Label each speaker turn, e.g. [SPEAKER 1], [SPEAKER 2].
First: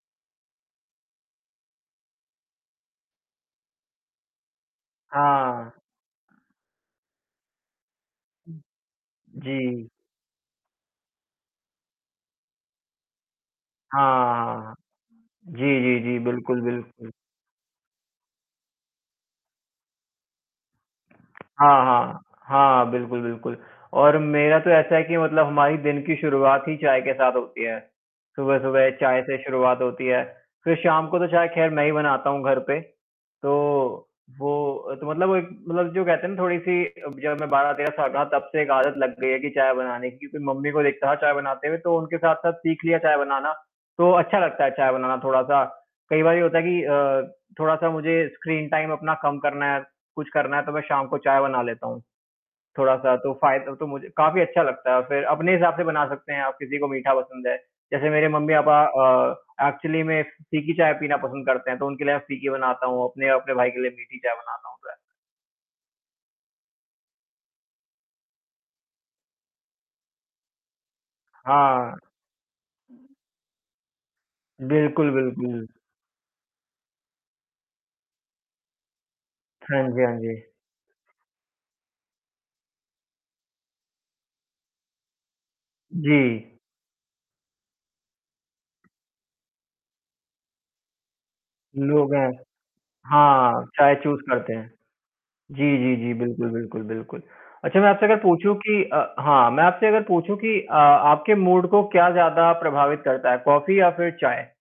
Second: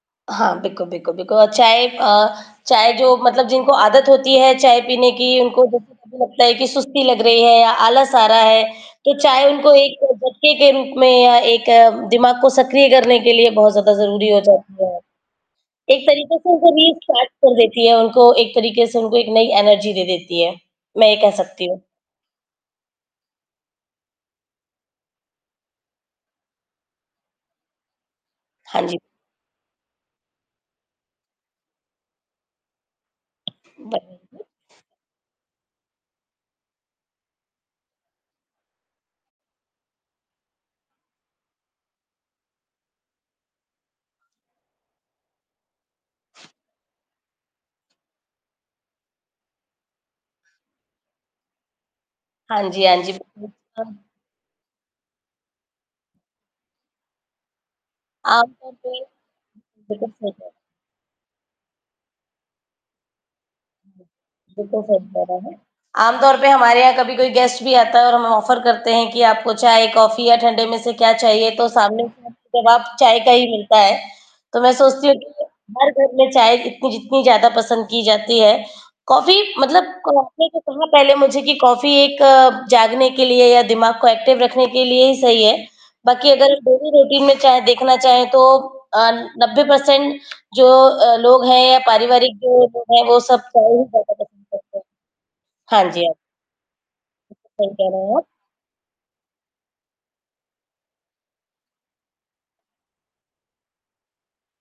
[SPEAKER 1] हाँ, बिकु बिकु बिकु अ, चाय अ, चाय जो मतलब जिनको आदत होती है, चाय पीने की उनको
[SPEAKER 2] हाँ।
[SPEAKER 1] जैसे कभी लगता है कि सुस्ती लग रही है या आलस आ रहा
[SPEAKER 2] हुँ।
[SPEAKER 1] है, तो चाय उनको
[SPEAKER 2] जी।
[SPEAKER 1] एक झटके के रूप में या एक दिमाग को सक्रिय करने के लिए बहुत ज़्यादा ज़रूरी हो
[SPEAKER 2] हाँ।
[SPEAKER 1] जाती है।
[SPEAKER 2] जी, जी,
[SPEAKER 1] एक
[SPEAKER 2] जी,
[SPEAKER 1] तरीके से
[SPEAKER 2] बिल्कुल,
[SPEAKER 1] उनको
[SPEAKER 2] बिल्कुल।
[SPEAKER 1] रिस्टार्ट कर देती है, उनको एक तरीके से, उनको एक नई एनर्जी दे देती है। मैं ये कह सकती हूँ।
[SPEAKER 2] हाँ, हाँ। हाँ, बिल्कुल, बिल्कुल और मेरा तो ऐसा है कि मतलब हमारी दिन की शुरुआत ही चाय के साथ होती है।
[SPEAKER 1] हाँ
[SPEAKER 2] सुबह-सुबह
[SPEAKER 1] जी।
[SPEAKER 2] चाय से शुरुआत होती है। फिर शाम को तो चाय खैर मैं ही बनाता हूँ, घर पे। तो,
[SPEAKER 1] [unintelligible]
[SPEAKER 2] वो तो मतलब वो एक मतलब जो कहते है ना, थोड़ी-सी, अ, जब मैं 12-13 साल का था, तब से एक आदत लग गई है की चाय बनाने की, फिर मम्मी को देखता था चाय बनाते हुए, तो उनके साथ-साथ सीख लिया चाय बनाना, तो अच्छा लगता है चाय बनाना थोड़ा-सा। कई बार ये होता है कि अ, थोड़ा-सा मुझे स्क्रीन टाइम अपना कम करना है, कुछ करना है, तो मैं शाम को चाय बना लेता हूँ।
[SPEAKER 1] हाँ जी, हाँ जी।
[SPEAKER 2] थोड़ा-सा तो
[SPEAKER 1] बहुत
[SPEAKER 2] फाय तो
[SPEAKER 1] अच्छा।
[SPEAKER 2] मुझे काफ़ी अच्छा लगता है और फिर अपने हिसाब से बना सकते हैं, आप किसी को मीठा पसंद है। जैसे मेरे
[SPEAKER 1] आम तौर
[SPEAKER 2] मम्मी-पापा
[SPEAKER 1] पे।
[SPEAKER 2] अ, एक्चुअली
[SPEAKER 1] बिल्कुल
[SPEAKER 2] में
[SPEAKER 1] सही
[SPEAKER 2] फी
[SPEAKER 1] बात।
[SPEAKER 2] फीकी चाय पीना पसंद करते हैं, तो उनके लिए मैं फीकी बनाता हूँ, अपने और अपने भाई के लिए मीठी चाय बनाना
[SPEAKER 1] बिल्कुल,
[SPEAKER 2] होता है।
[SPEAKER 1] सही कह रहे है। आमतौर पे हमारे यहाँ कभी कोई गेस्ट भी आता है, और हम ऑफर करते हैं, कि आपको चाय, कॉफी या ठंडे में से क्या चाहिए? तो
[SPEAKER 2] हाँ।
[SPEAKER 1] सामने से हमें जवाब चाय का ही मिलता है। तो मैं सोचती
[SPEAKER 2] बिल्कुल,
[SPEAKER 1] हूँ, कि
[SPEAKER 2] बिल्कुल।
[SPEAKER 1] हर घर में चाय इतनी जितनी ज़्यादा पसंद की जाती है, कॉफी
[SPEAKER 2] हाँ
[SPEAKER 1] मतलब
[SPEAKER 2] जी, हाँ
[SPEAKER 1] आपने
[SPEAKER 2] जी।
[SPEAKER 1] जो कहा पहले मुझे कि कॉफी एक जागने के लिए या दिमाग को एक्टिव रखने के लिए ही सही है। बाकी
[SPEAKER 2] जी।
[SPEAKER 1] अगर डेली रूटीन में चाहे देखना चाहें तो अ, 90 पर्सेन्ट जो अ, लोग हैं या
[SPEAKER 2] लोग हैं।
[SPEAKER 1] पारिवारिक जो लोग हैं, वो सब
[SPEAKER 2] हाँ,
[SPEAKER 1] चाय ही
[SPEAKER 2] चाय
[SPEAKER 1] ज़्यादा
[SPEAKER 2] चूज़
[SPEAKER 1] पसंद
[SPEAKER 2] करते हैं।
[SPEAKER 1] करते है।
[SPEAKER 2] जी,
[SPEAKER 1] हाँ
[SPEAKER 2] जी,
[SPEAKER 1] जी,
[SPEAKER 2] जी,
[SPEAKER 1] हाँ।
[SPEAKER 2] बिल्कुल, बिल्कुल, बिल्कुल।
[SPEAKER 1] सही
[SPEAKER 2] अच्छा मैं
[SPEAKER 1] कह रहे
[SPEAKER 2] आपसे अगर
[SPEAKER 1] हैं, आप।
[SPEAKER 2] पूछूँ कि अ, हाँ मैं आपसे अगर पूछूँ कि अ, आपके मूड को क्या ज़्यादा प्रभावित करता है, कॉफी या फिर चाय?